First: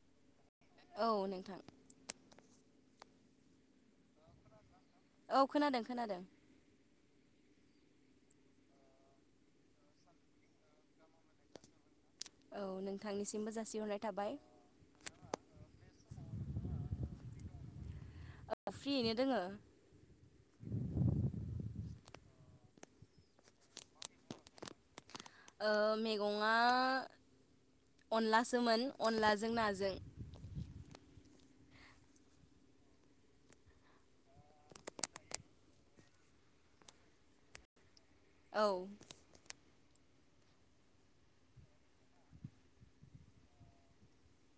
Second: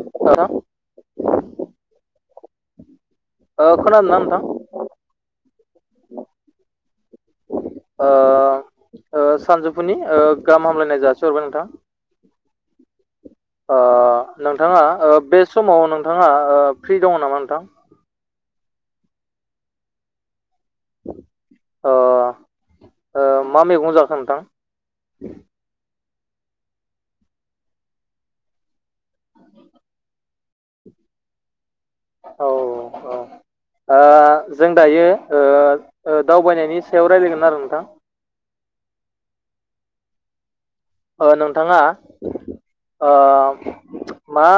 नोंथां औ नोंथां खोनादोना नोंथां औ खोनादों खोनादों। सानजौफुनि गाहाम हामलायनाय जासिहरबाय नोंथां। औ नों नोंथाङा बे समाव नोंथाङा फ्रि दङ नामा नोंथां? फ्रियैनो दोङो। अ मा मैगं जाखो नोंथां। आ मेग गंङा अनलासोमोन अनलाजों नाजों औ औ। जों दायो दावबायनायनि सायाव रायज्लायगोन आरो नोंथां। औ नोंथाङा मा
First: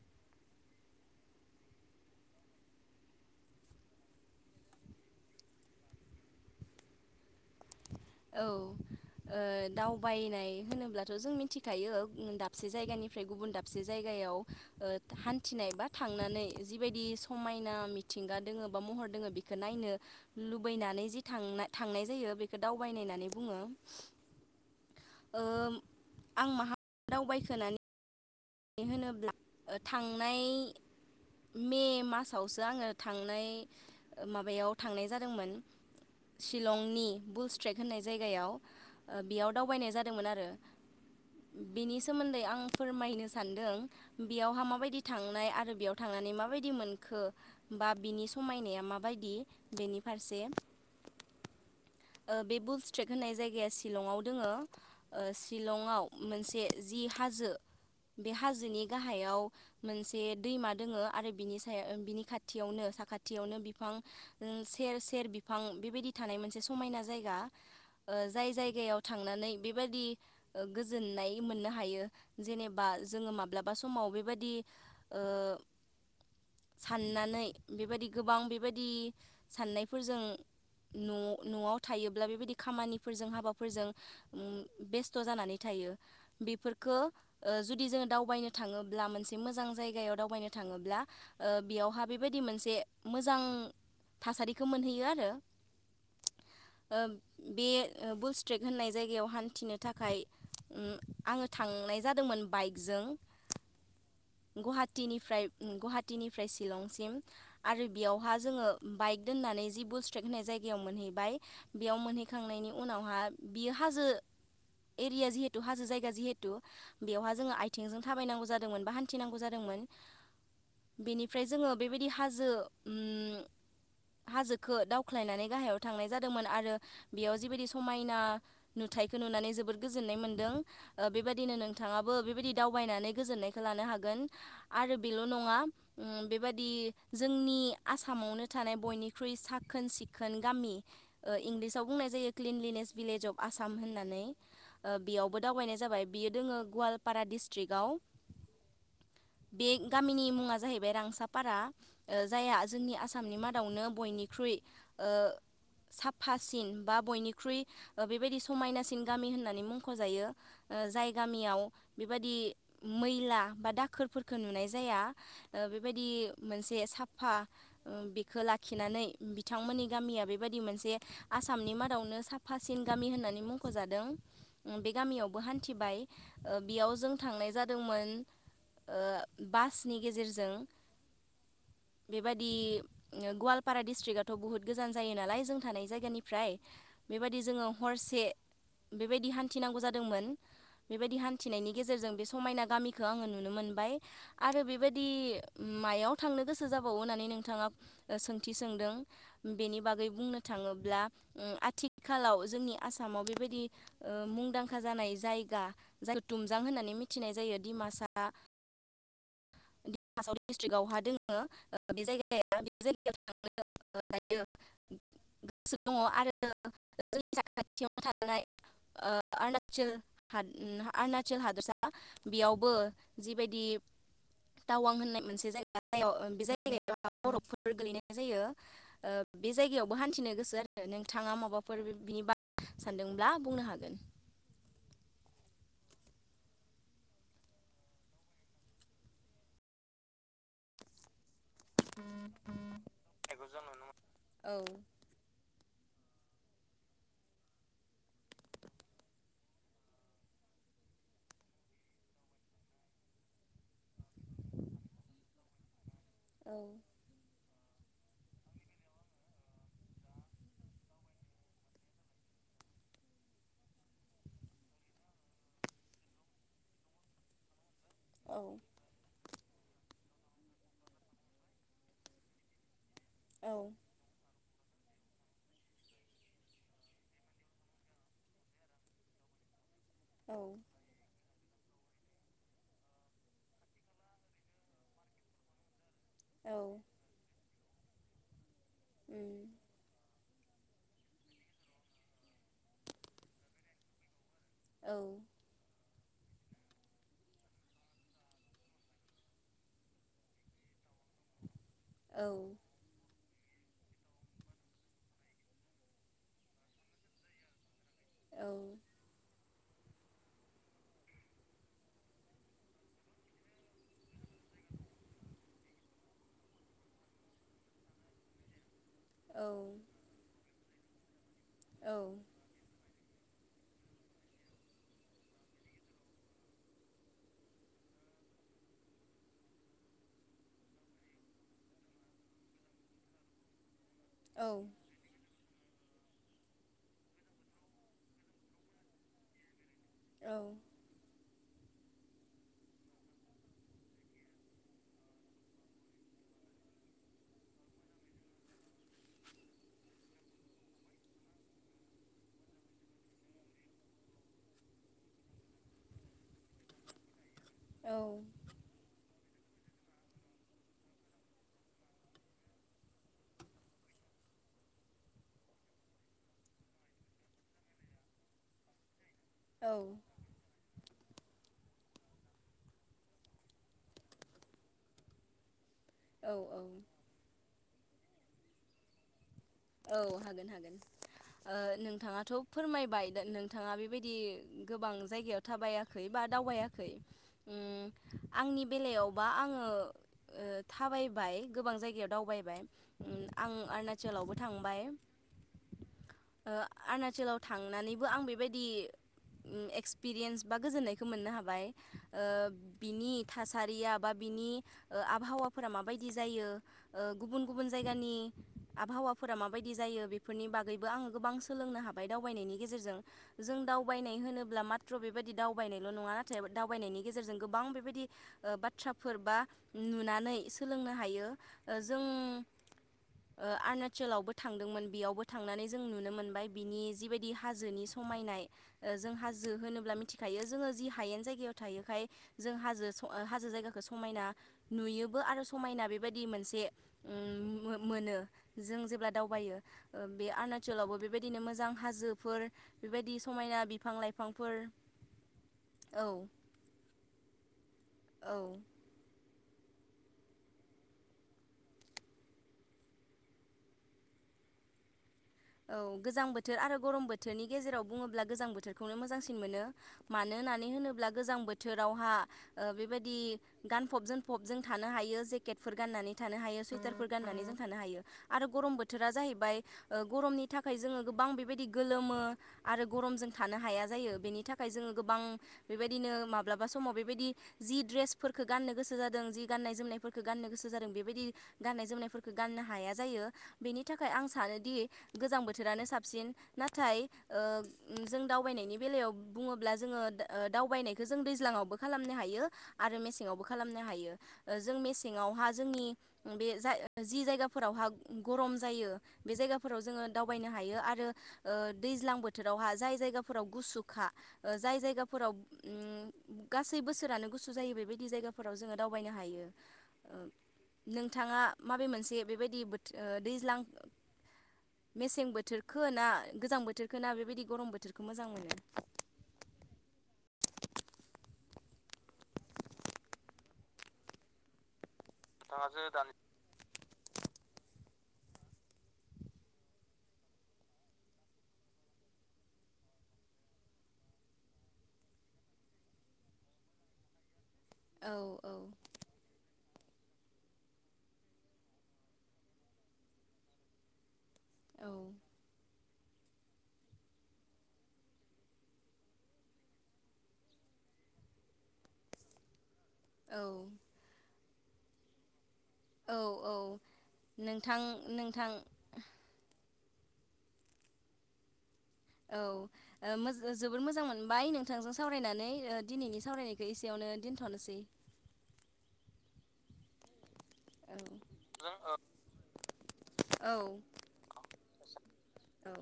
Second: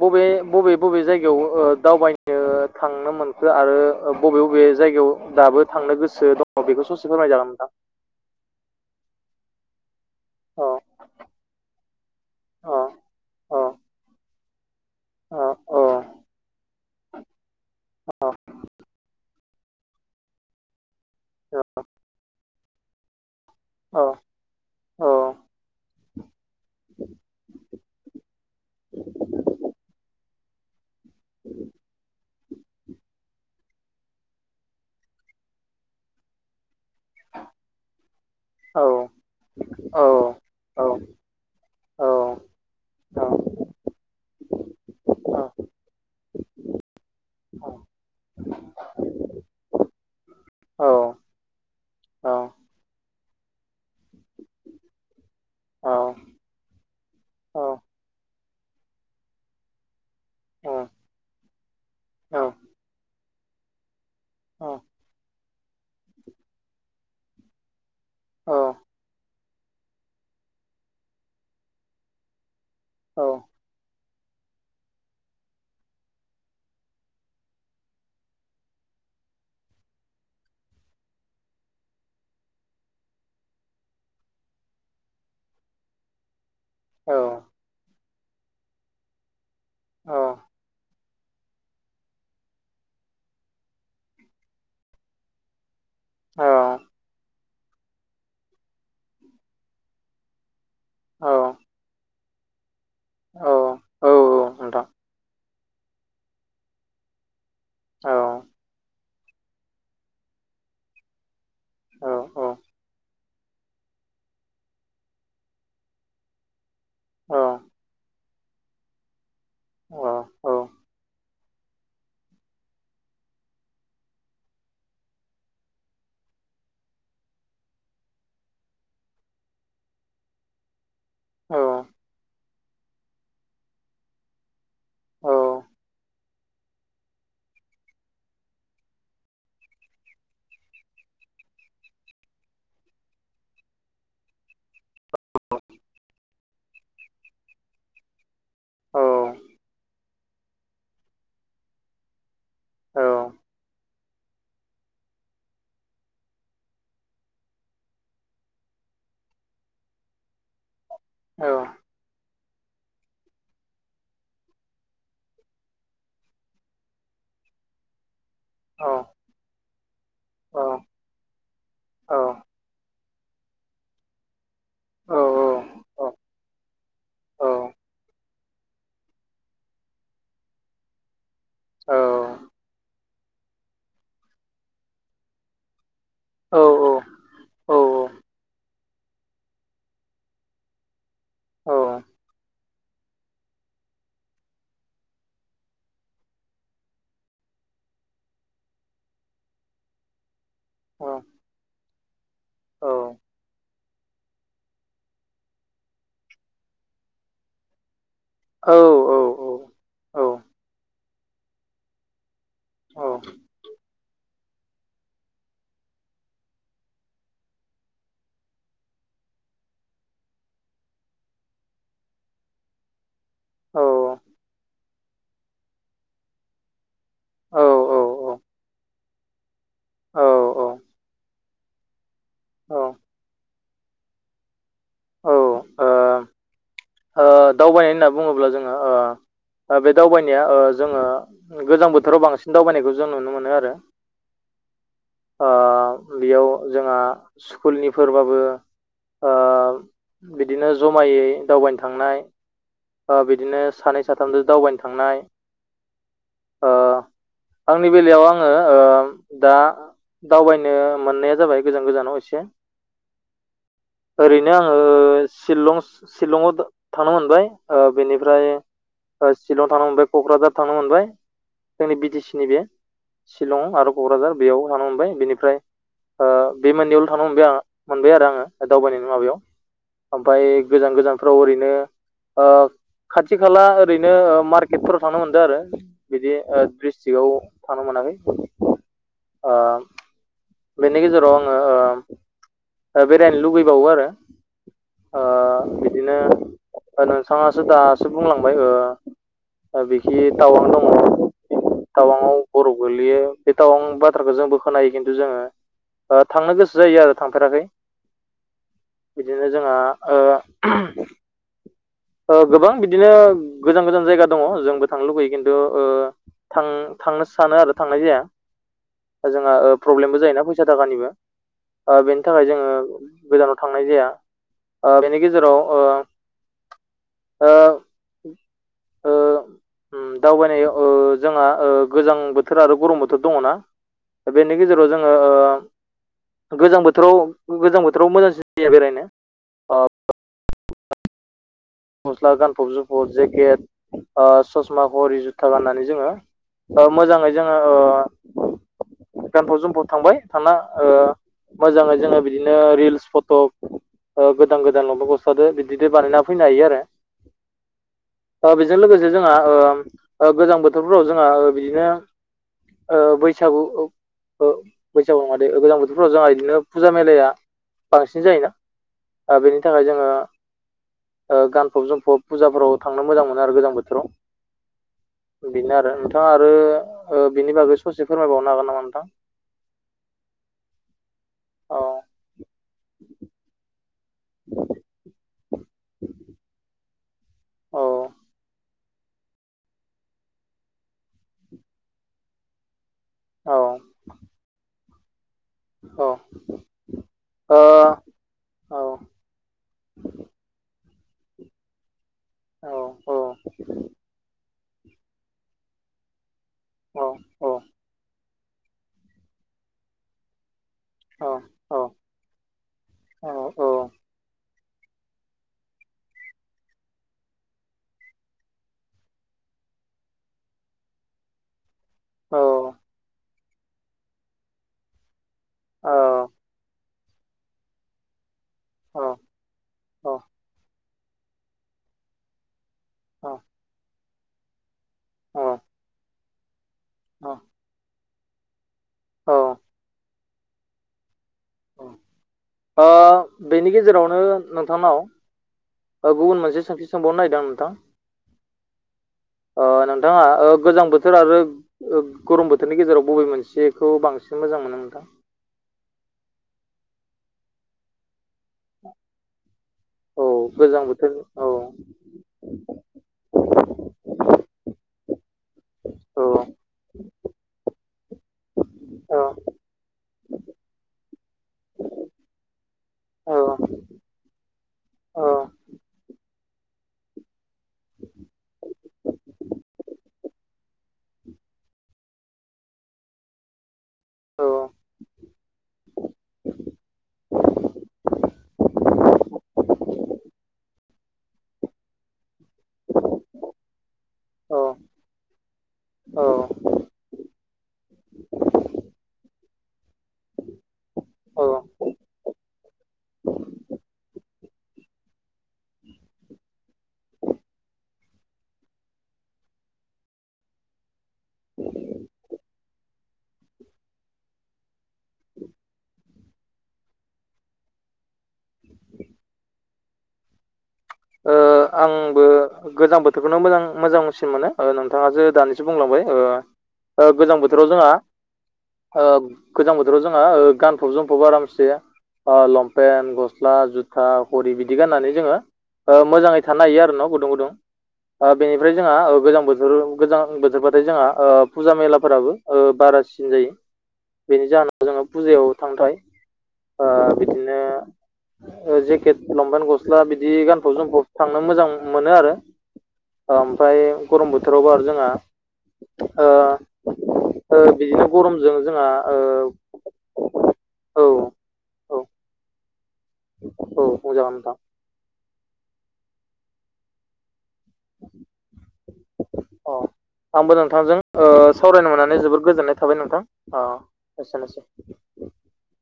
बबे बबे बबे जायगायाव दावबायनो। थांनो मोनखो आरो बबे बबे जायगायाव दाबो थांनो गोसो दङ बेखौ ससे फोरमायजागोन। नोंथां। औ दावबायनाय अ होनोब्लाथ' जों मिथिखायो दाबसे अ जायगानिफ्राय गुबुन औ दाबसे जायगानि हान्थिनाय औ बा औ थांनानै जिबायदि समाय मिथिंगा दोङो बा महर दोङ बेखो नायनो लुबैनानै जि था थांनाय जायो। नायनायनानै बुङो। ओ आं माहा दावबायसोनानै। मानो होनोब्ला थांनाय। मे मासावसो आङो थांनाय माबायाव थांनाय जादोंमोन। शिलंनि बुल स्ट्रेक होननाय जायगायाव। बेयाव दावबायनाय औ जादोंमोन आरो बेनि सोमोन्दै आं फोरमायनो सा बेयावहा माबायदि थांनाय आरो बेयाव थांनानै मा बायदि मोनखो बा बिनि समायनाया माबायदि बेनि फारसे औ बे बुल स्ट्रेट होननाय जायगाया शिलंआव दोङो शिलंआव मोनसे जि हाजो बे हाजोनि गाहायाव मोनसे दैमा दोङो आरो बिनि सायाव बिनि खाथियावनो सा खाथियावनो बिफां औ सेर सेर बिफां बेबायदि थानाय मोनसे समायना जायगा जाय जायगायाव थांनानै बेबायादि गोजोननाय मोननो हायो जेनेबा बा जोङो माब्लाबा समाव बेबायदि ओ साननानै बेबायदि गोबां बेबायदि साननायफोरजों। न' न'आव थायोब्ला बेबायदि खामानिफोरजों हाबाफोरजों उम बेस्थ' जानानै था यो बेफोरखो। ओ जुदि जोङो दावबायनो थाङोब्ला मोनसे मोजां जायगायाव दावबायनो थाङोब्ला। ओ बेयावहा बेबायदि मोनसे मोजां थासारिखो मोनहैयो आरो। ओ बे ओ बुलस्ट्रेक होननाय जायगायाव हान्थिनो थाखाय। उम आङो थांनाय जादोंमोन बाइकजों। औ औ औ। गहाटिनिफ्राय उम गुवाहाटिनिफ्राय चिलंसिम आरो बेयावहा जोङो बाइक दोननान नै जि बुष्ट्रेक होननाय जायगायाव मोनहैबाय बेयाव मोनहैखांनायनि उनावहा बियो हाजो। एरिया जिहेथु हाजो जायगा जिहेथु। बेवहा जोङो आयथिंजों थाबायनांगौ जादोंमोन बा हान्थिनांगौ जादोंमोन। बेनिफ्राय जोङो बेबायदि हाजो उम। हाजोखो दावख्लायनानै गाहायाव थांनाय जादोंमोन आरो बेयाव जिबायदि समायना नुथ थाइखो नुनानै जोबोद गोजोन्नाय मोनदों ओ बेबायदिनो नों बेबायदि दाउबायनानै गोजोननायखो लानोहागोन आरो बेल नंङा उम बेबादि ज जोंनि आसामावनो थानाय बयनिख्रुइ साखोन सिखोन गामि ओ इंलिसाव बुंनाय जायो जो a cleanliness village of Assam होननानै ओ बेयावबो दावबायनाय जाबाय बियो दोङो गुवालपारा डिस्ट्रिक्टआव। औ। बि गामिनि मुङा जाहैबाय रांसाफारा ओ जायहा जोंनि आसामनि मादावनो बयनिख्रु ख्रुय ओ साफासिन बा बयनिख्रुइ ओ बेबायदि समायनासिन गामि होननानै मुंख'जायो। ओ जाय गामियाव। बेबायदि मैला बा दाखोरफोरखो नुनाय जाया ओ बेबायदि मोनसे सा साफा उम बेख खो लाखिनानै बिथांमोननि गामिया बेबादि मोनसे आसामनि मादावनो साफासिन गामि होननानै मुंख'जादों उम बे गामियावबो हान्थिबाय। ओ बेयाव जों थांनाय जादोंमोन। ओ बासनि गेजेरजों। बेबादि ओ गुवालपारा डिस्ट्रिकआथ' बुहुथ गोजान जायो नालाय जों थानाय जायगानिफ फ्राय बेबायदि जोङो हरसे बेबायदि हान्थिनांगौ जादोंमोन बिफ बादि हानथिनायनि गेजेरजों बे समायना गामिखो आंङो नुनो मोनबाय आरो बिबादि उम माइ मायाव थांनो गोसो जाबावो होननानै नोंथाङा सोंथि सोंदों बेनि बागै बुंनो थाङोब्ला औ बा उम आथिखालाव जोंनि औ आसामाव बेबायदि ओम मुंदांखा जानाय जायगा। जाय थुमजां होननानै मिथिनाय जायो दिमासा औ औ औ। दिमासाव डिस्ट्रिक्आवहा दोङो बे जायगाया जायायाव थ [inaudible] [unintelligible] उम अरुणनाचल हादोरसा बेयावबो जिबायदि टावां होननाय मोनसे जायगायाव बे जाय जायगायाव बरफफोर गोलैनाय जायो‌। ओ बे जायगायावबो औ हान्थिनो गोसो औ आरो नोंथाङा माबाफोर बिनि सानदोंब्ला बुंनो हागोन। ओ ओ दावबायनाय होनना बुङोब्ला जोङो ओ ओ बे दावबायनाया ओ जोङो गोजां बोथोराव बांसिन दावबायनायखौ जों नुनो मोनो आरो औ ओ बेयाव जोंहा स्कुलनिफोरबाबो। ओ बिदिनो जमायै दावबायनो थांनाय। ओ बिदिनो सानै साथामदो दावबायनो थांनाय। औ ओ आंनि बेलायाव आङो ओम दा दावबायनो मोननाया जाबाय गोजान गोजानाव एसे। ओरैनो आङो सिलं सिलङाव थांनो मोनबाय ओ औ बेनिफ्राय ओ शिलंआव थांनो मोनबाय क'क्राझार थांनो मोनबाय जोंनि बि टि सि निनो औ सिलं आरो क'क्राझार। बेयाव थांनो मोनबाय बेनिफ्राय ओ बे मोननैयावल' थांनो मोनबाय आं मोनबाय आरो आङो दावबायनायनि माबायाव। ओमफ्राय गोजान गोजानफ्राव ओरैनो ओ खाथि खाला ओरैनो मार्केटफोराव थांनो मोनदो आरो। बिदि औ डिस्ट्रिकआव थांनो मोनाखै। बेनि गेजेराव आङो ओ बेरायनो लुबैबावो आरो। ओ औ बिदिनो नोंथाङासो दासो बुंलांबाय ओ बिखि टावां दङ। टावाङाव बर औ गोग्लैयो। बे टावां बाथ्राखौ जोंबो खोनायो खिन्थु जोङो थांनो गोसो जायो आरो थांफेराखै। औ बिदिनो जोंहा ओ ओ गोबां बिदिनो गोजान गोजान जायगा दङ जोंबो थांनो लुबैयो खिन्थु ओ थां थांनो सानो आरो थांनाय जाया। औ जोंहा ओ प्रब्लेमबो जायोना फैसा थाखानिबो बेनि थाखाय जोङो गोजानाव थांनाय जाया ओ बेनि गेजेराव ओ ओ ओ उम दावबायनायाव ओ जोङो ओ गोजां बोथोर आरो गरम बोथोर दङना? दा बेनि गेजेराव जोङो ओ गोजां बोथोराव गोजां बोथोराव मोजांसिन जायो बेरायनो। अ। गस्ला गानफब जोमफब जेकेट ससमा घरि जुथा गाननानै जोङो मोजाङै जोङो ओ गानफब जोमफब थांबाय थांना ओ मोजाङै जोङो बिदिनो रिल्स फट' गोदान गोदान लंपेन गस्लादो बिदिनो बानायना फै फैनो हायो आरो औ ओ बेजों लोगोसे जों आ ओ गोजां बोथोरफोराव जोंहा ओ बिदिनो ओ बैसागु ओ बैसागु नङादे गोजां बोथोरफ्राव जोंहा बिदिनो फुजा मेलाया बांसिन जायोना? बेनि थाखाय जोङो औ गानफब जोमफब फुजाफोराव थांनो मोजां मोनो आरो गोजां बोथोराव। बेनो आरो औ नोंथाङा आरो बिनि बागै ससे फोरमायबावनो हागोन नामा नोंथां? औ हागोन हागोन औ नोंथाङाथ' फोरमायबाय नोंथाङा बेबायदि। बिदि गोबां जायगायाव थाबायाखै बा दावबायाखै।। उम औ आंनि बेलायावबा आङो थाबायबाय गोबां जायगायाव दावबायबाय आं औ अरुणाचलावबो थांबाय। औ। ओ अरुणचलाव थांनानैबो आं बेबायदि औ एक्सपिरियेन्स बा गोजोननाय बेखौ मोननो हाबाय ओ औ बिनि थासारिया बा बिनि ओ आबहावाफोरा माबायदि जायो ओ औ गुबुन औ गुबुन जायगानि आबहावा फोरा माबायदि जायो बेफोरनि बाग गैबो आङो औ गोबां औ सोलोंनो हाबाय दावबायनायनि गेजेरजों औ जों दावबायनाय होनोब्ला मा मात्र' बेबायदि दावबायनायल' नङा थेबो दावबायनायनि गेजेरजों गोबां बेबायदि ओ बाथ्राफोर बा। नुनानै सोलोंनो हायो ओ जों। औ। ओ आरणाचलावबो थांदोंमोन बेयावबो। थांनानै जों नुनो मोनबाय बिनि जिबायदि हाजोनि समायनाय जों हाजो होनोब्ला मिथिखायो। खायो जोङो जि हायेन जायगायाव थायोखाय जों हाजो-हाजो जायगाखौ समायना। नुयोबो आरो समायना बेबायदि मोनसे ओ औ मो-मोनो। जों जेब्ला दावबायो ओ बे आरणाचलावबो बे। बेबायदिनो मोजां हाजोफोर ओ बेबायदि समायना बेनि गेजेरावनो बिफां-लाइफांफोर। नोंथांनाव गुबुन मोनसे सोंथि सोंबावनो नागिरदों आं नोंथां। औ। अ नोंथाङा ओ गोजां बोथोर आरो ओ-ओ गरम बोथोरनि गेजेराव बबे मोनसेखौ बां। सिन मोजां मोनो नोंथां? औ गोजां बोथोर आरो गरम बोथोरनि गेजेराव बुङोब्ला गोजां बोथोरखौनो मोजांसिन मोनो। औ मानो होननानै गोजां होनोब्ला बोथोर गोजां औ बोथोरावहा ओ बेबायदि गानफब-जोमफब जों थानो हायो। यो जेकेटफोर गाननानै औ थानो हायो सुवाइटारफोर। गाननानै जों थानो हायो आरो गरम बोथोरा औ जाहैबाय ओ। गरमनि थाखाय जोङो गोबां बेबायदि गोलोमो आरो गरमजों औ थानो हाया जायो बेनि थाखाय जोङो गोबां। औ बां बेबायदिनो माब्लाबा समाव बेबायदि जि ड्रेसफोरखौ गाननो गोसो जादों जि गाननाय-जोमनायफोर। खौ गाननो गोसो जादों बेबायदि गाननाय-जोमनायफोरखौ गाननो हाया जायो बेनि थाखाय आं औ सानोदि। गोजां बोथोरानो साबसिन नाथाय ओ जों दावबायनायनि बेलायाव बुङोब्ला जों। ओ दावबायनायखौ जों दैज्लाङावबो खालामनो हायो। आरो मेसेङावबो खालामनो हायो औ जों मेसेङावहा जोंनि औ ओ बे जा जि जायगा। फोरावहा गरम जायो बे जायगा। जोङो दावबायनो हायो आरो औ ओ दैज्लां बोथोरावहा जाय जायगाफोराव गुसुखा। जाय जायगाफोराव ओम गासै बोसोरानो गुसु जायो बेबायदि जायगाफोराव जोङो दावबायनो हायो। [inaudible] नोंथाङा माबे मोनसे बेबायदि बोथोर दैज्लां? मेसें बोथोरखो ना गोजां बोथोरखो ना बेबायदि गरम बोथोरखौ मोजां मोनो? [inaudible] ओ आंबो गोजां बोथोरखौनो मोजां-मोजांसिन मोनो ओ नों। थाङासो दानिसो नोंथाङासो बुंलांबाय दानि ओ गोजां बोथोराव जोंहा। ओ गोजां बोथोराव जोंहा ओ गानफब-जोमफब आरामसे। ओ लंपेन्ट, गस्ला, जुथा, घरि बिदि गाननानै जोङो। ओ मोजाङै थानो हायो आरो न'? गुदुं-गुदुं औ ओ औ बेनिफ्राय जोंहा ओ गोजां बोथोर। गोजां बोथोरबाथाय जोंहा ओ फुजा मेलाफोराबो ओ बारासिन जायो। बेनि जाहोनाव औ जोङो फुजायाव थांनो थाखाय। ओ बिदिनो जेकेट, लंपेन्ट, गस्ला बिदि गान। फब जोमफब थांनो मोजां मोनो आरो औ ओमफ्राय गरम बोथोरावबो आरो जोंहा। औ औ ओ नोंथां बिदिनो नोंथां गरमजों जोंहा ओ। औ। औ ओ मोजा जोबोर औ मोजां बुंजागोन मोनबाय नोंथां नोंथांजों सावरायनानै। ओ दिनैनि सावरायनायखौ एसेयावनो दोनथ'नोसै। अ। आंबो औ नोंथांजों ओ जों सावरायनो मोननानै जोबोर गोजोननाय थाबाय नोंथां ओ अ एसेनोसै। औ।